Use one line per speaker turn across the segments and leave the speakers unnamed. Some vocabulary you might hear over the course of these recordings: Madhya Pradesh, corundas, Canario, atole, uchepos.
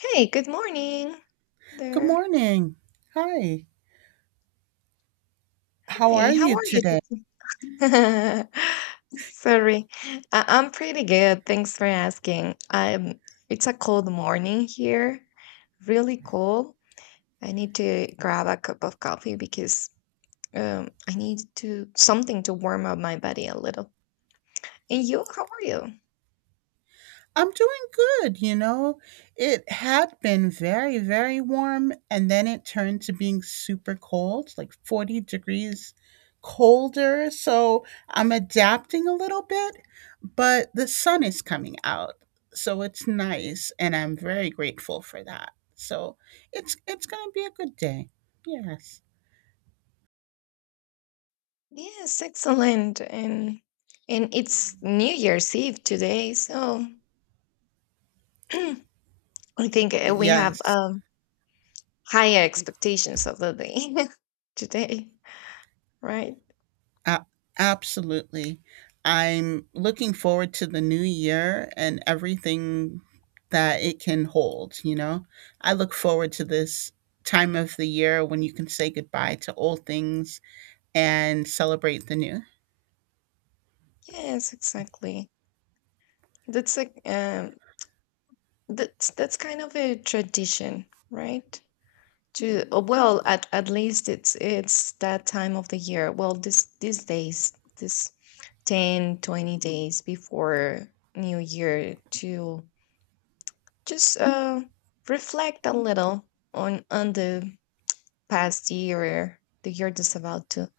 Hey, good morning
Good
there.
morning. Hi. How are
Hey, how
you
are you
today?
today? Sorry. I'm pretty good. Thanks for asking. I'm it's a cold morning here. Really cold. I need to grab a cup of coffee because I need to something to warm up my body a little. And you, how are you?
I'm doing good, you know. It had been very, very warm and then it turned to being super cold, like 40 degrees colder. So I'm adapting a little bit, but the sun is coming out. So it's nice and I'm very grateful for that. So it's going to be a good day. Yes.
Yes, excellent. And it's New Year's Eve today, so I think we have
Yes.
higher expectations of the day today, right?
A- absolutely. I'm looking forward to the new year and everything that it can hold, you know? I look forward to this time of the year when you can say goodbye to old things and celebrate the new.
Yes, exactly. That's like that's kind of a tradition, right? To well, at least it's that time of the year. Well, this these days, this 10, 20 days before new year to just reflect a little on the past year, the year that's about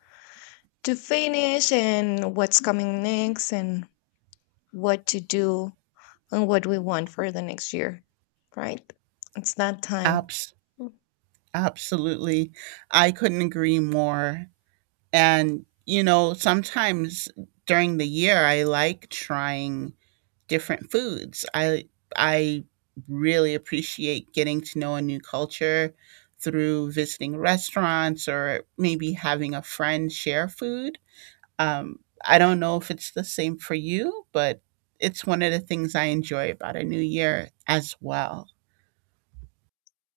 to finish, and what's coming next and what to do and what we want for the next year, right? It's that time.
Abs- absolutely. I couldn't agree more. And, you know, sometimes during the year, I like trying different foods. I really appreciate getting to know a new culture through visiting restaurants or maybe having a friend share food. Um, I don't know if it's the same for you, but it's one of the things I enjoy about a new year as well.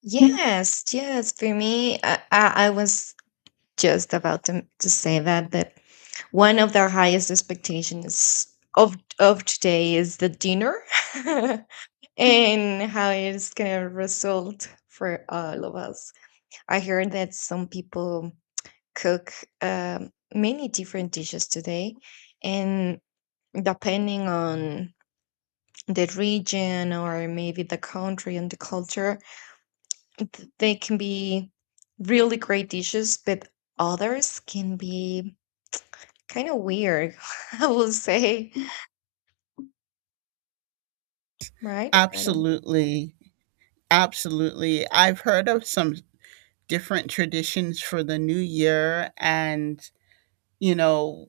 Yes, yes. For me, I was just about to say that one of the highest expectations of today is the dinner, and how it's gonna result for all of us. I heard that some people cook many different dishes today, and depending on the region or maybe the country and the culture, they can be really great dishes, but others can be kind of weird, I will say, right? I don't.
Absolutely. Absolutely. I've heard of some different traditions for the new year, and you know,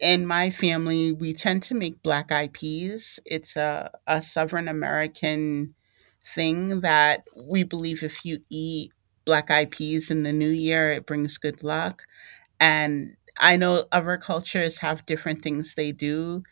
in my family, we tend to make black eyed peas. It's a Southern American thing that we believe if you eat black eyed peas in the new year, it brings good luck. And I know other cultures have different things they do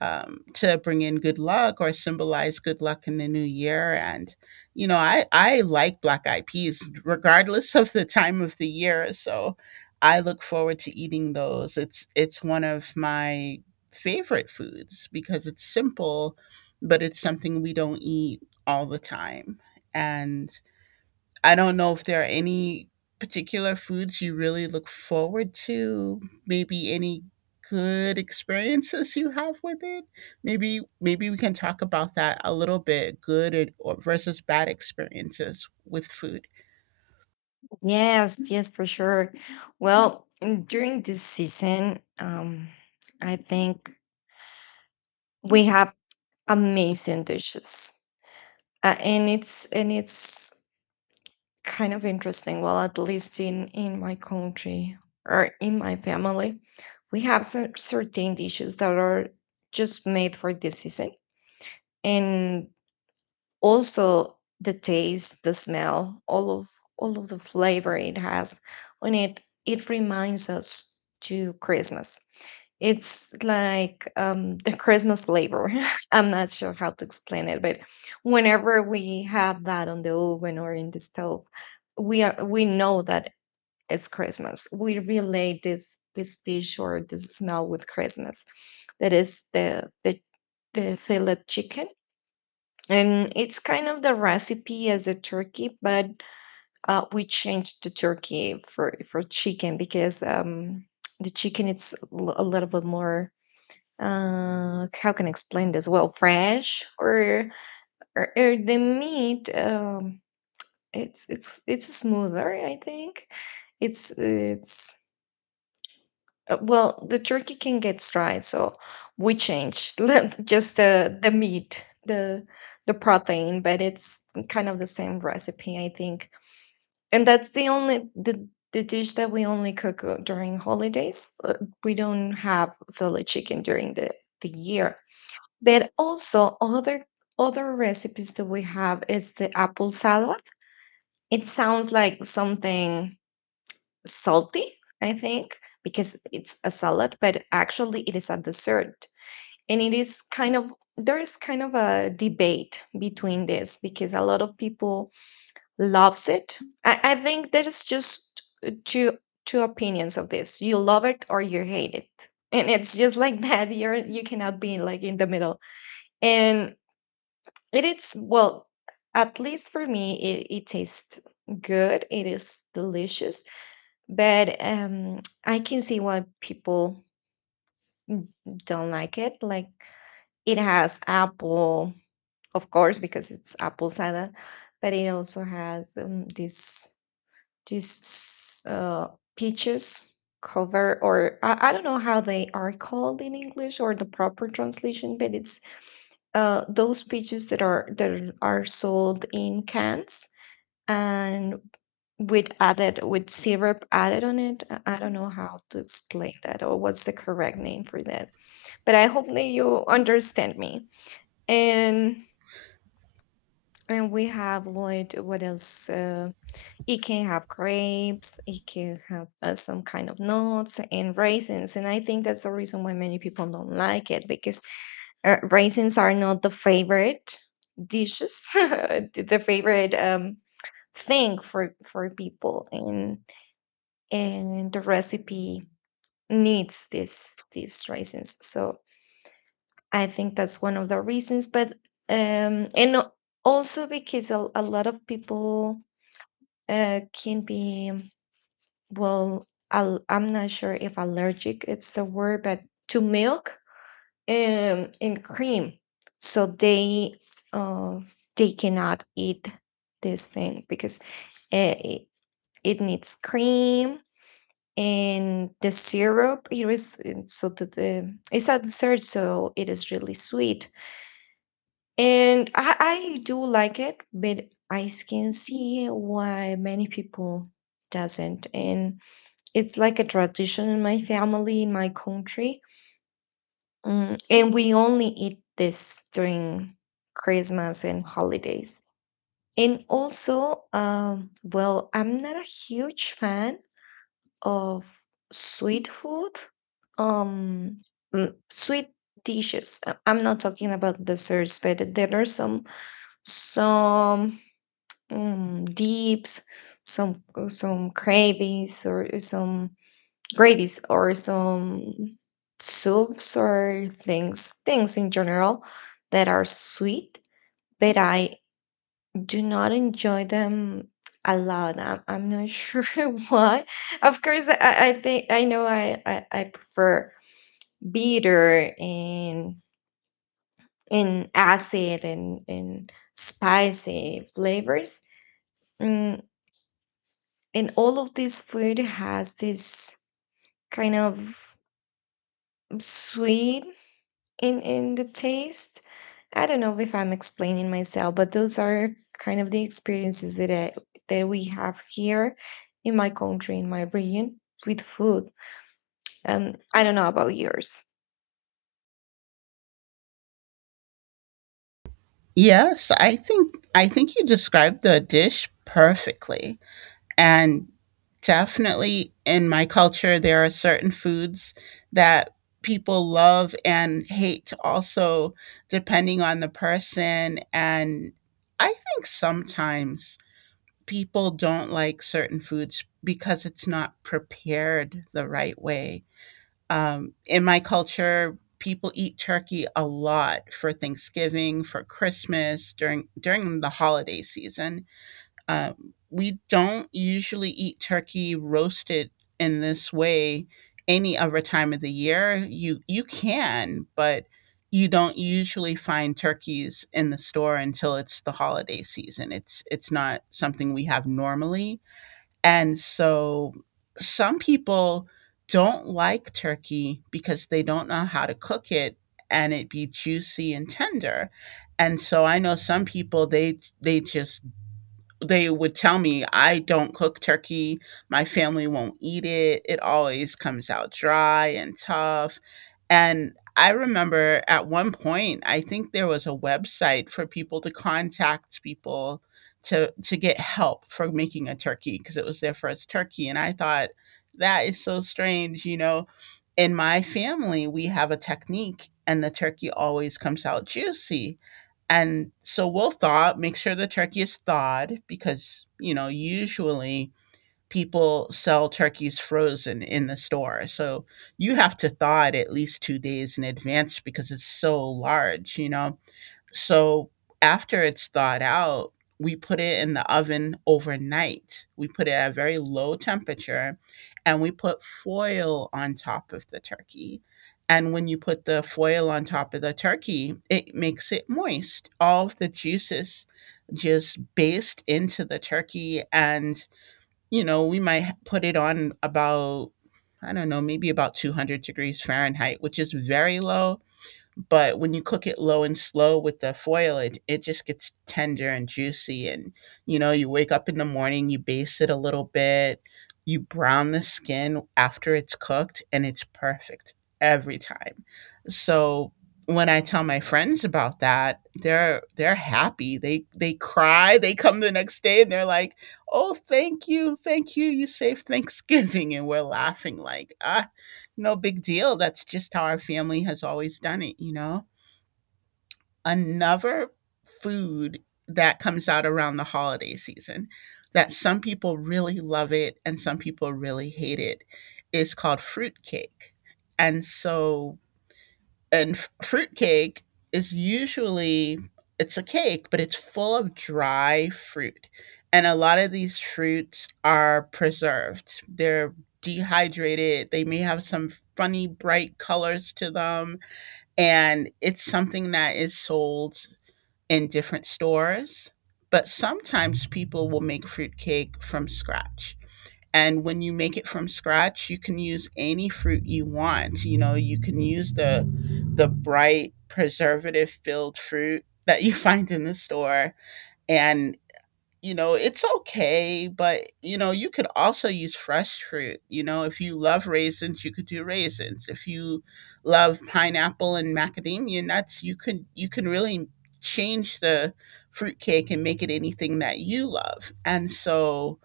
to bring in good luck or symbolize good luck in the new year. And, you know, I like black eyed peas regardless of the time of the year. So I look forward to eating those. It's one of my favorite foods because it's simple, but it's something we don't eat all the time. And I don't know if there are any particular foods you really look forward to, maybe any good experiences you have with it. Maybe we can talk about that a little bit, good and, or versus bad experiences with food.
Yes, yes, for sure. Well, during this season, I think we have amazing dishes. And it's kind of interesting. Well, at least in my country or in my family, we have certain dishes that are just made for this season, and also the taste, the smell, all of the flavor it has on it. It reminds us to Christmas. It's like the Christmas flavor. I'm not sure how to explain it, but whenever we have that on the oven or in the stove, we know that it's Christmas. We relate this dish or this smell with Christmas. That is the fillet chicken, and it's kind of the recipe as a turkey, but we changed the turkey for chicken because the chicken it's a little bit more, how can I explain this? Well, fresh or the meat. It's smoother. I think it's well, the turkey can get fried, so we changed just the meat, the protein, but it's kind of the same recipe, I think. And that's the dish that we only cook during holidays. We don't have Philly chicken during the year. But also other recipes that we have is the apple salad. It sounds like something salty, I think, because it's a salad, but actually it is a dessert. And it is kind of there is kind of a debate between this because a lot of people loves it. I think there's just two two opinions of this. You love it or you hate it. And it's just like that. You cannot be like in the middle. And it is, well, at least for me, it tastes good. It is delicious. But I can see why people don't like it. Like, it has apple, of course, because it's apple cider, but it also has this, peaches cover, or I don't know how they are called in English or the proper translation, but it's those peaches that are sold in cans and with syrup added on it. I don't know how to explain that or what's the correct name for that. But I hope that you understand me. And and we have what else? It can have grapes. It can have some kind of nuts and raisins. And I think that's the reason why many people don't like it because raisins are not the favorite dishes, the favorite thing for people. And the recipe needs this these raisins, so I think that's one of the reasons. But and also because a lot of people can be, well, I'm not sure if allergic it's the word, but to milk and cream, so uh they cannot eat this thing because uh, it, it needs cream and the syrup it was, and so the it's a dessert, so it is really sweet, and I do like it, but I can see why many people doesn't. And it's like a tradition in my family, in my country. And we only eat this during Christmas and holidays. And also, well, I'm not a huge fan of sweet food, um, sweet dishes. I'm not talking about desserts, but there are some dips, some gravies or some soups, or things in general that are sweet. But I do not enjoy them a lot. I'm not sure why. Of course, I think I know I prefer bitter and acid, and spicy flavors. Mm, and all of this food has this kind of sweet in the taste. I don't know if I'm explaining myself, but those are kind of the experiences that we have here in my country, in my region, with food. I don't know about yours.
Yes, I think you described the dish perfectly. And definitely in my culture, there are certain foods that people love and hate also, depending on the person. And I think sometimes people don't like certain foods because it's not prepared the right way. In my culture, people eat turkey a lot for Thanksgiving, for Christmas, during the holiday season, we don't usually eat turkey roasted in this way any other time of the year. You can, but you don't usually find turkeys in the store until it's the holiday season. It's not something we have normally. And so some people don't like turkey because they don't know how to cook it and it be juicy and tender. And so I know some people they would tell me, I don't cook turkey, my family won't eat it. It always comes out dry and tough. And I remember at one point, I think there was a website for people to contact people to get help for making a turkey because it was their first turkey, and I thought, that is so strange, you know. In my family, we have a technique and the turkey always comes out juicy. And so we'll thaw, make sure the turkey is thawed because, you know, usually people sell turkeys frozen in the store. So you have to thaw it at least 2 days in advance because it's so large, you know. So after it's thawed out, we put it in the oven overnight. We put it at a very low temperature and we put foil on top of the turkey. And when you put the foil on top of the turkey, it makes it moist. All of the juices just baste into the turkey. And, you know, we might put it on about, I don't know, maybe about 200 degrees Fahrenheit, which is very low, but when you cook it, low and slow with the foil it just gets tender and juicy, and you know, you wake up in the morning, you baste it a little bit, you brown the skin after it's cooked, and it's perfect every time. So when I tell my friends about that, they're happy, they cry, they come the next day, and they're like, oh, thank you, thank you, you saved Thanksgiving, and we're laughing like, ah, no big deal. That's just how our family has always done it, you know? Another food that comes out around the holiday season that some people really love it and some people really hate it is called fruitcake. And so, and fruitcake is usually, it's a cake but it's full of dry fruit, and a lot of these fruits are preserved, they're dehydrated, they may have some funny bright colors to them, and it's something that is sold in different stores, but sometimes people will make fruitcake from scratch. And when you make it from scratch, you can use any fruit you want. You know, you can use the bright preservative filled fruit that you find in the store. And you know, it's okay, but you know, you could also use fresh fruit. You know, if you love raisins, you could do raisins. If you love pineapple and macadamia nuts, you could, you can really change the fruitcake and make it anything that you love. And so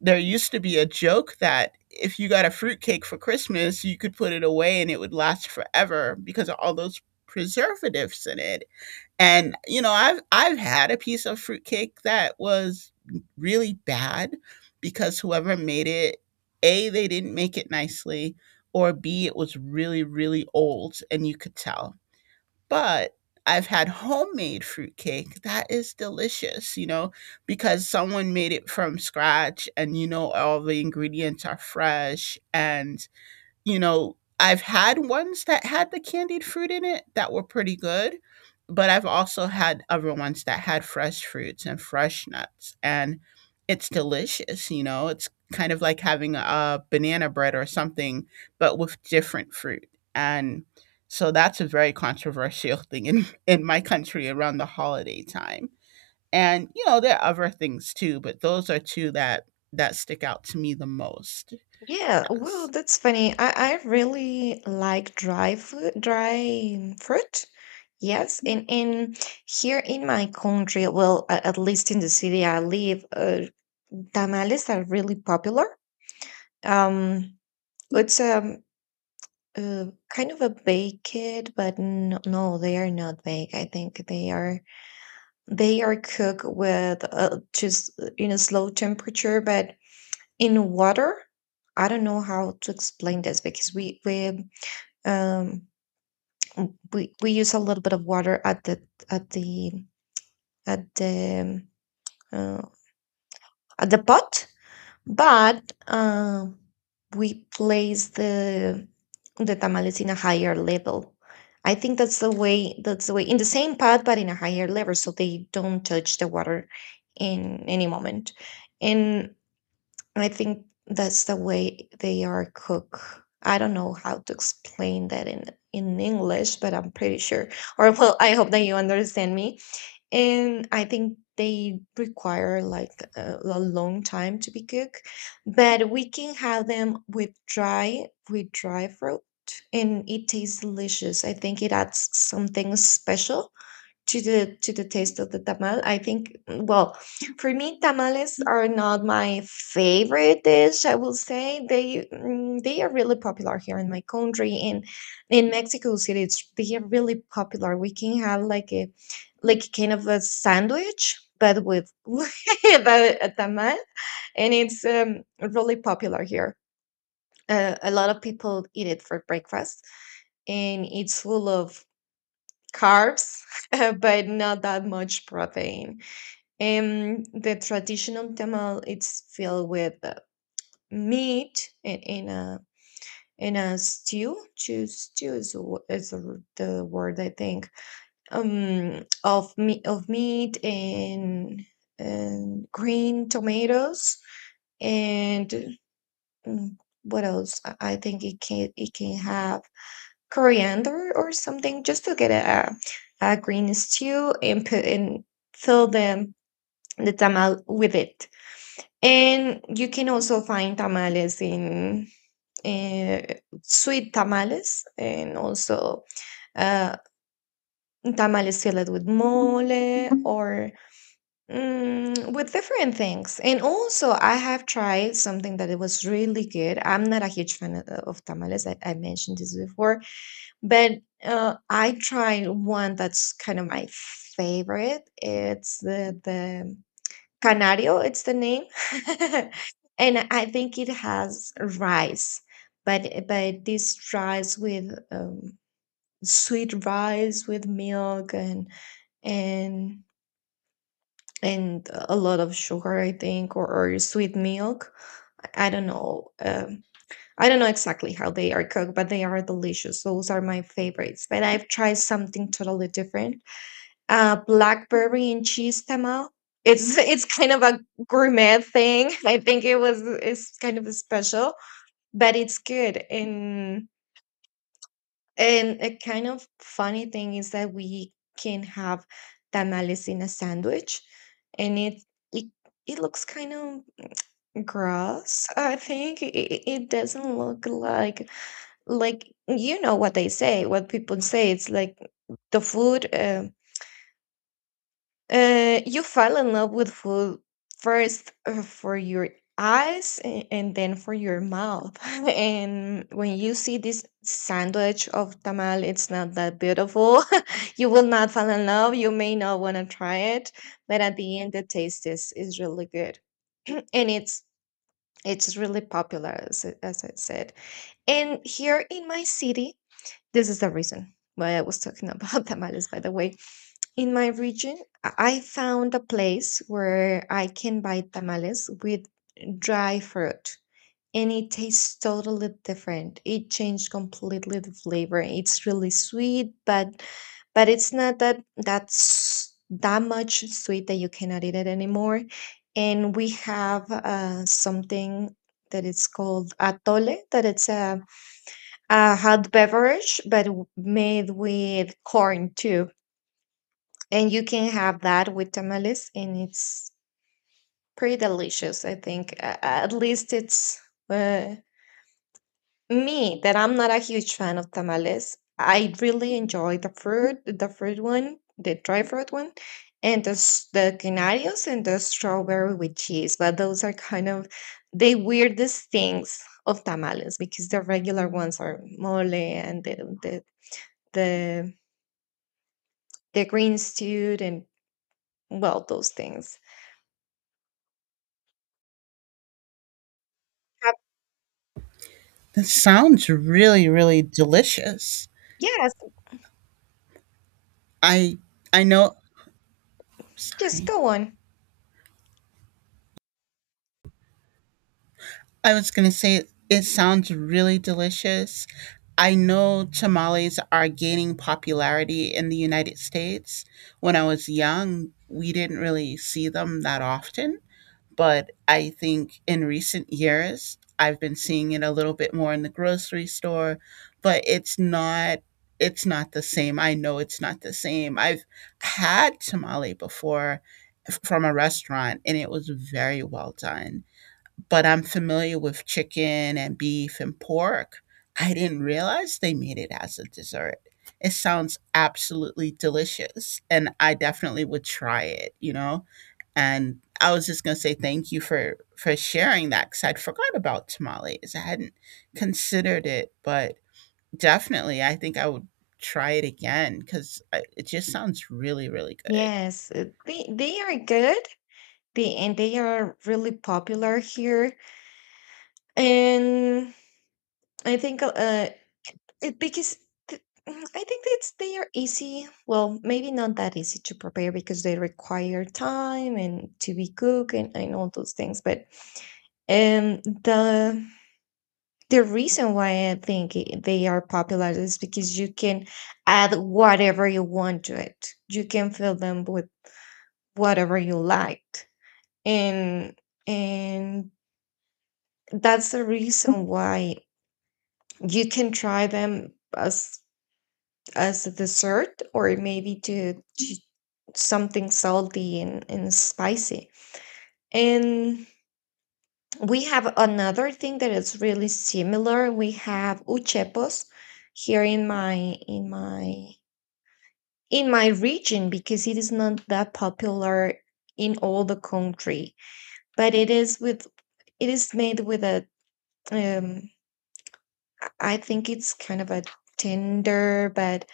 there used to be a joke that if you got a fruitcake for Christmas, you could put it away and it would last forever because of all those preservatives in it. And you know, I've had a piece of fruitcake that was really bad because whoever made it, A, they didn't make it nicely, or B, it was really, really old, and you could tell. But I've had homemade fruitcake that is delicious, you know, because someone made it from scratch and you know, all the ingredients are fresh. And you know, I've had ones that had the candied fruit in it that were pretty good, but I've also had other ones that had fresh fruits and fresh nuts. And it's delicious, you know, it's kind of like having a banana bread or something, but with different fruit. And so that's a very controversial thing in my country around the holiday time. And you know, there are other things too, but those are two that that stick out to me the most.
Yeah, well,
Yes.
that's funny. I really like dry food, dry fruit. Yes, and here in my country, well, at least in the city I live, tamales are really popular. Um, it's a, kind of a baked, but no, they are not baked. I think they are cooked with just in a slow temperature, but in water. I don't know how to explain this because we um w- we use a little bit of water at the at the um, uh, at the pot. But, we place the tamales in a higher level. I think that's the way, in the same pot but in a higher level, so they don't touch the water in any moment. And I think that's the way they are cooked. I don't know how to explain that in English, but I'm pretty sure. Or, well, I hope that you understand me, and I think they require like a long time to be cooked, but we can have them with dry fruit, and it tastes delicious. I think it adds something special to the taste of the tamal. I think, well, for me, tamales are not my favorite dish, I will say. They are really popular here in my country and in Mexico City. It's, they are really popular. We can have like a like kind of a sandwich, but with but a tamal, and it's really popular here. A lot of people eat it for breakfast, and it's full of carbs, but not that much protein. And the traditional tamal it's filled with meat in a stew. Chew stew is, is the word, I think. Of meat and green tomatoes, and mm, what else? I think it can have coriander or something just to get a green stew, and put and fill the tamal with it. And you can also find tamales in uh, sweet tamales, and also uh, tamales filled with mole, or with different things. And also, I have tried something that it was really good. I'm not a huge fan of tamales. I mentioned this before, but I tried one that's kind of my favorite. It's the Canario. It's the name. And I think it has rice, but this rice with sweet rice with milk, and and a lot of sugar, I think, or sweet milk. I don't know. I don't know exactly how they are cooked, but they are delicious. Those are my favorites. But I've tried something totally different. Blackberry and cheese tamal. It's it's kind of a gourmet thing. I think it's kind of special, but it's good. And a kind of funny thing is that we can have tamales in a sandwich, and it it looks kind of gross. I think it doesn't look like like what they say, what people say. It's like the food. You fall in love with food first, for your eyes, and then for your mouth. And when you see this sandwich of tamal, it's not that beautiful. You will not fall in love, you may not want to try it, but at the end, the taste is really good. And it's really popular, as, as I said, and here in my city. This is the reason why I was talking about tamales, by the way. In my region, I found a place where I can buy tamales with dry fruit, and it tastes totally different. It changed completely the flavor. It's really sweet, but it's not that that much sweet that you cannot eat it anymore. And we have something that is called atole, that it's a hot beverage, but made with corn too. And you can have that with tamales, and it's pretty delicious. I think, at least it's uh, me, that I'm not a huge fan of tamales. I really enjoy the fruit one, the dry fruit one, and the the canarios and the strawberry with cheese. But those are kind of the weirdest things of tamales, because the regular ones are mole and the the the green stewed and, well, those things.
That sounds really, really delicious.
Yes,
I I know,
just
sorry.
go on.
I was gonna say it sounds really delicious. I know tamales are gaining popularity in the United States. When I was young, we didn't really see them that often, but I think in recent years I've been seeing it a little bit more in the grocery store, but it's not the same. I know it's not the same. I've had tamale before from a restaurant and it was very well done, but I'm familiar with chicken and beef and pork. I didn't realize they made it as a dessert. It sounds absolutely delicious, and I definitely would try it, you know? And I was just going to say thank you for sharing that cuz I'd forgot about tamales. I hadn't considered it, but definitely I think I would try it again cuz it just sounds really really good.
Yes, they are good. They, and they are really popular here, and I think it, because th- I think it's they are easy. Well, maybe not that easy to prepare because they require time and to be cooked and all those things. But um the The reason why I think they are popular is because you can add whatever you want to it. You can fill them with whatever you liked. And and that's the reason why you can try them as a dessert, or maybe to something salty and spicy. And we have another thing that is really similar. We have uchepos here in my in my in my region, because it is not that popular in all the country, but it is with it is made with a um I think it's kind of a tender,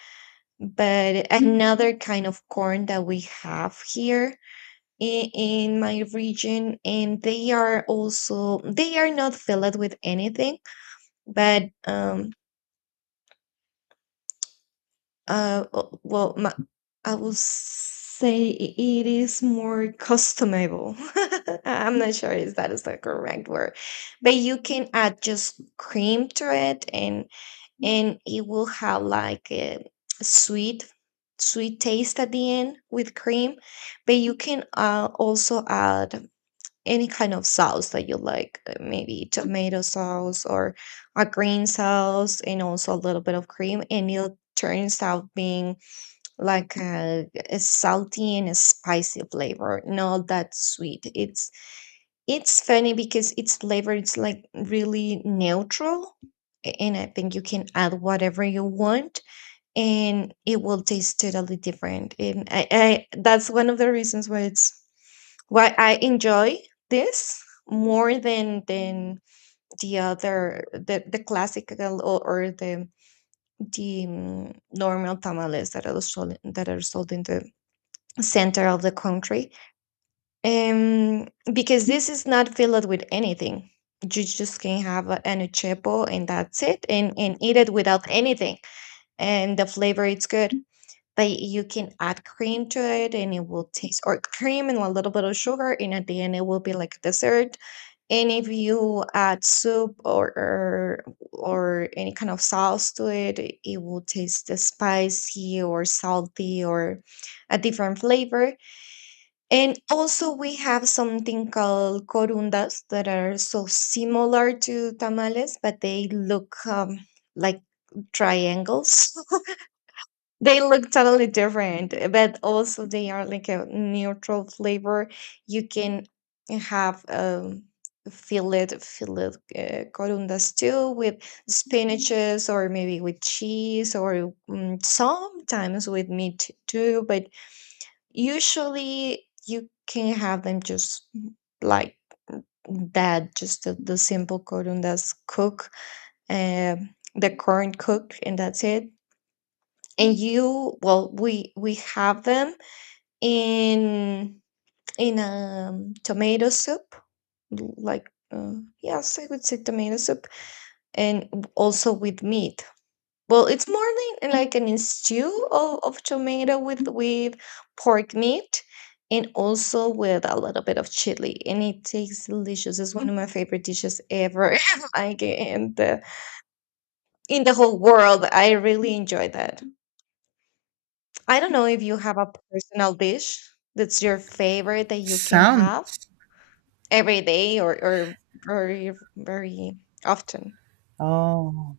but another kind of corn that we have here in my region, and they are also they are not filled with anything, but well, my, I would say it is more customable. I'm not sure if that is the correct word, but you can add just cream to it, and it will have like a sweet sweet taste at the end with cream. But you can, also add any kind of sauce that you like, maybe tomato sauce or a green sauce, and also a little bit of cream, and it turns out being like a salty and a spicy flavor, not that sweet. It's funny because its flavor is like really neutral, and I think you can add whatever you want, and it will taste totally different. And I, that's one of the reasons why it's why I enjoy this more than the other, the classical, or the, normal tamales that are sold, in the center of the country, um, because this is not filled with anything. You just can have a, an achepo and that's it, and eat it without anything, and the flavor it's good. But you can add cream to it and it will taste, or cream and a little bit of sugar, and at the end it will be like a dessert. And if you add soup or any kind of sauce to it, it will taste the spicy or salty, or a different flavor. And also, we have something called corundas that are so similar to tamales, but they look, like, triangles. They look totally different, but also they are like a neutral flavor. You can have, fillet, corundas too, with spinaches or maybe with cheese or, sometimes with meat too. But usually, you can have them just, like that, just the simple cordon that's cook, um, the corn cook, and that's it. And you, well, we have them in in, tomato soup, like, yes, I would say tomato soup, and also with meat. Well, it's more like an stew of tomato with pork meat, and also with a little bit of chili, and it tastes delicious. It's one of my favorite dishes ever, like in the whole world. I really enjoy that. I don't know if you have a personal dish that's your favorite that you can have
Sounds
every day, or very often.
Oh.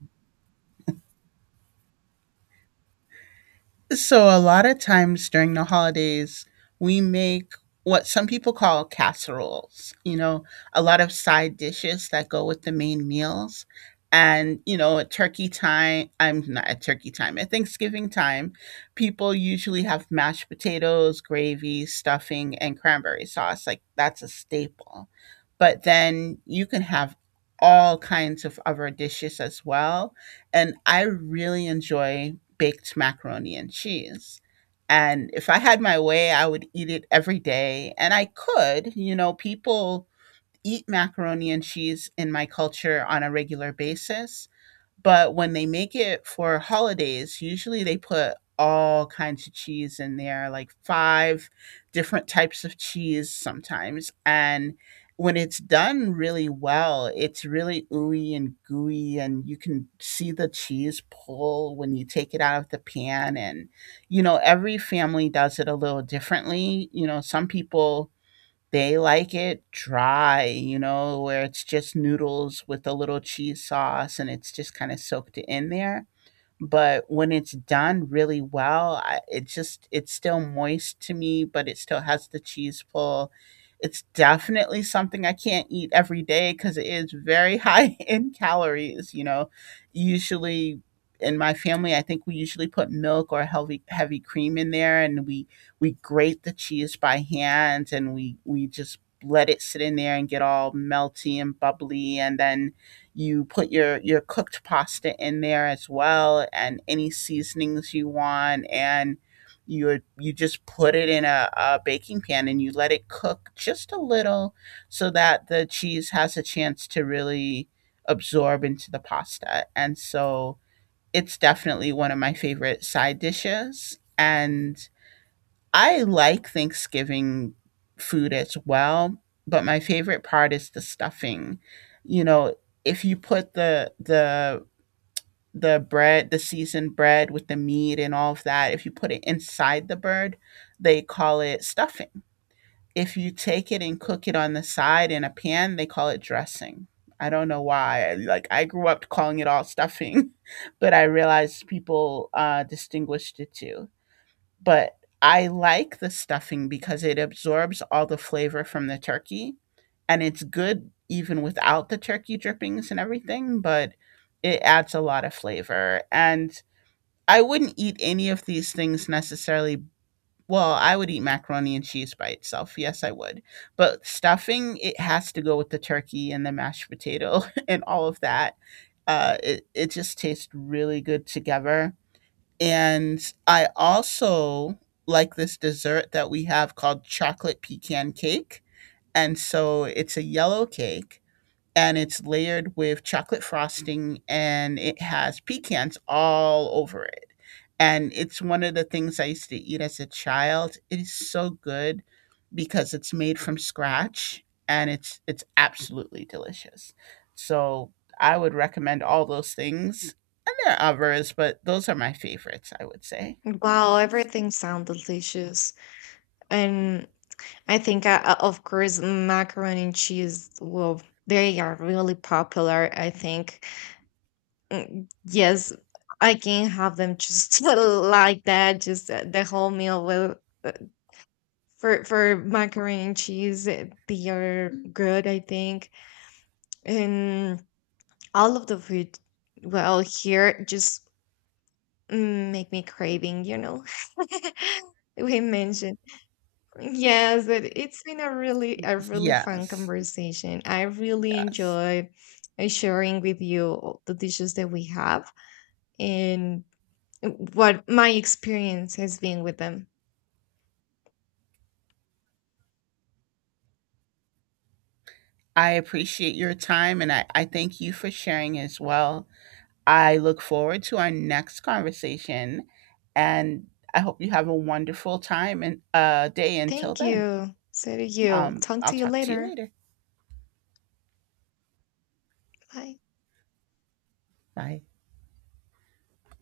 So, a lot of times during the holidays, we make what some people call casseroles, you know, a lot of side dishes that go with the main meals. And, you know, at turkey time, I'm not at turkey time, at Thanksgiving time, people usually have mashed potatoes, gravy, stuffing, and cranberry sauce. Like, that's a staple. But then you can have all kinds of other dishes as well. And I really enjoy baked macaroni and cheese. And if I had my way, I would eat it every day. And I could, you know, people eat macaroni and cheese in my culture on a regular basis. But when they make it for holidays, usually they put all kinds of cheese in there, like five different types of cheese sometimes. And when it's done really well, it's really ooey and gooey, and you can see the cheese pull when you take it out of the pan. And, you know, every family does it a little differently. You know, some people, they like it dry, you know, where it's just noodles with a little cheese sauce and it's just kinda soaked in there, but when it's done really well, I, it just it's still moist to me but it still has the cheese pull. It's definitely something I can't eat every day because it is very high in calories, you know. Usually in my family I think we usually put milk or heavy cream in there, and we grate the cheese by hand, and we just let it sit in there and get all melty and bubbly, and then you put your cooked pasta in there as well, and any seasonings you want. And you just put it in a baking pan, and you let it cook just a little so that the cheese has a chance to really absorb into the pasta. And so it's definitely one of my favorite side dishes. And I like Thanksgiving food as well, but my favorite part is the stuffing. You know, if you put the bread, the seasoned bread with the meat and all of that, if you put it inside the bird, they call it stuffing. If you take it and cook it on the side in a pan, they call it dressing. I don't know why. Like I grew up calling it all stuffing, but I realized people distinguished the two. But I like the stuffing because it absorbs all the flavor from the turkey, and it's good even without the turkey drippings and everything, but it adds a lot of flavor. And I wouldn't eat any of these things necessarily, well, I would eat macaroni and cheese by itself, yes, I would, but stuffing, it has to go with the turkey and the mashed potato and all of that. It just tastes really good together. And I also like this dessert that we have called chocolate pecan cake. And so it's a yellow cake and it's layered with chocolate frosting and it has pecans all over it. And it's one of the things I used to eat as a child. It is so good because it's made from scratch, and it's absolutely delicious. So I would recommend all those things. And there are others, but those are my favorites, I would say.
Wow,
Yes.
everything sounds delicious. And I think, of course, macaroni and cheese, well, they are really popular, I think. Yes, I can have them just like that, just, the whole meal with. For macaroni and cheese, eh, they are, good, I think. And all of the food, well, here just, make me craving, you know. We mentioned. Yes, it's been a really fun
Yes.
conversation. I really
Yes.
enjoyed sharing with you all the dishes that we have, and what my experience has been with them.
I appreciate your time, and I thank you for sharing as well. I look forward to our next conversation. And I hope you have a wonderful time and day until
Thank
then.
you. So do you. Talk
I'll
to you
talk to you
later.
later.
Bye.
Bye.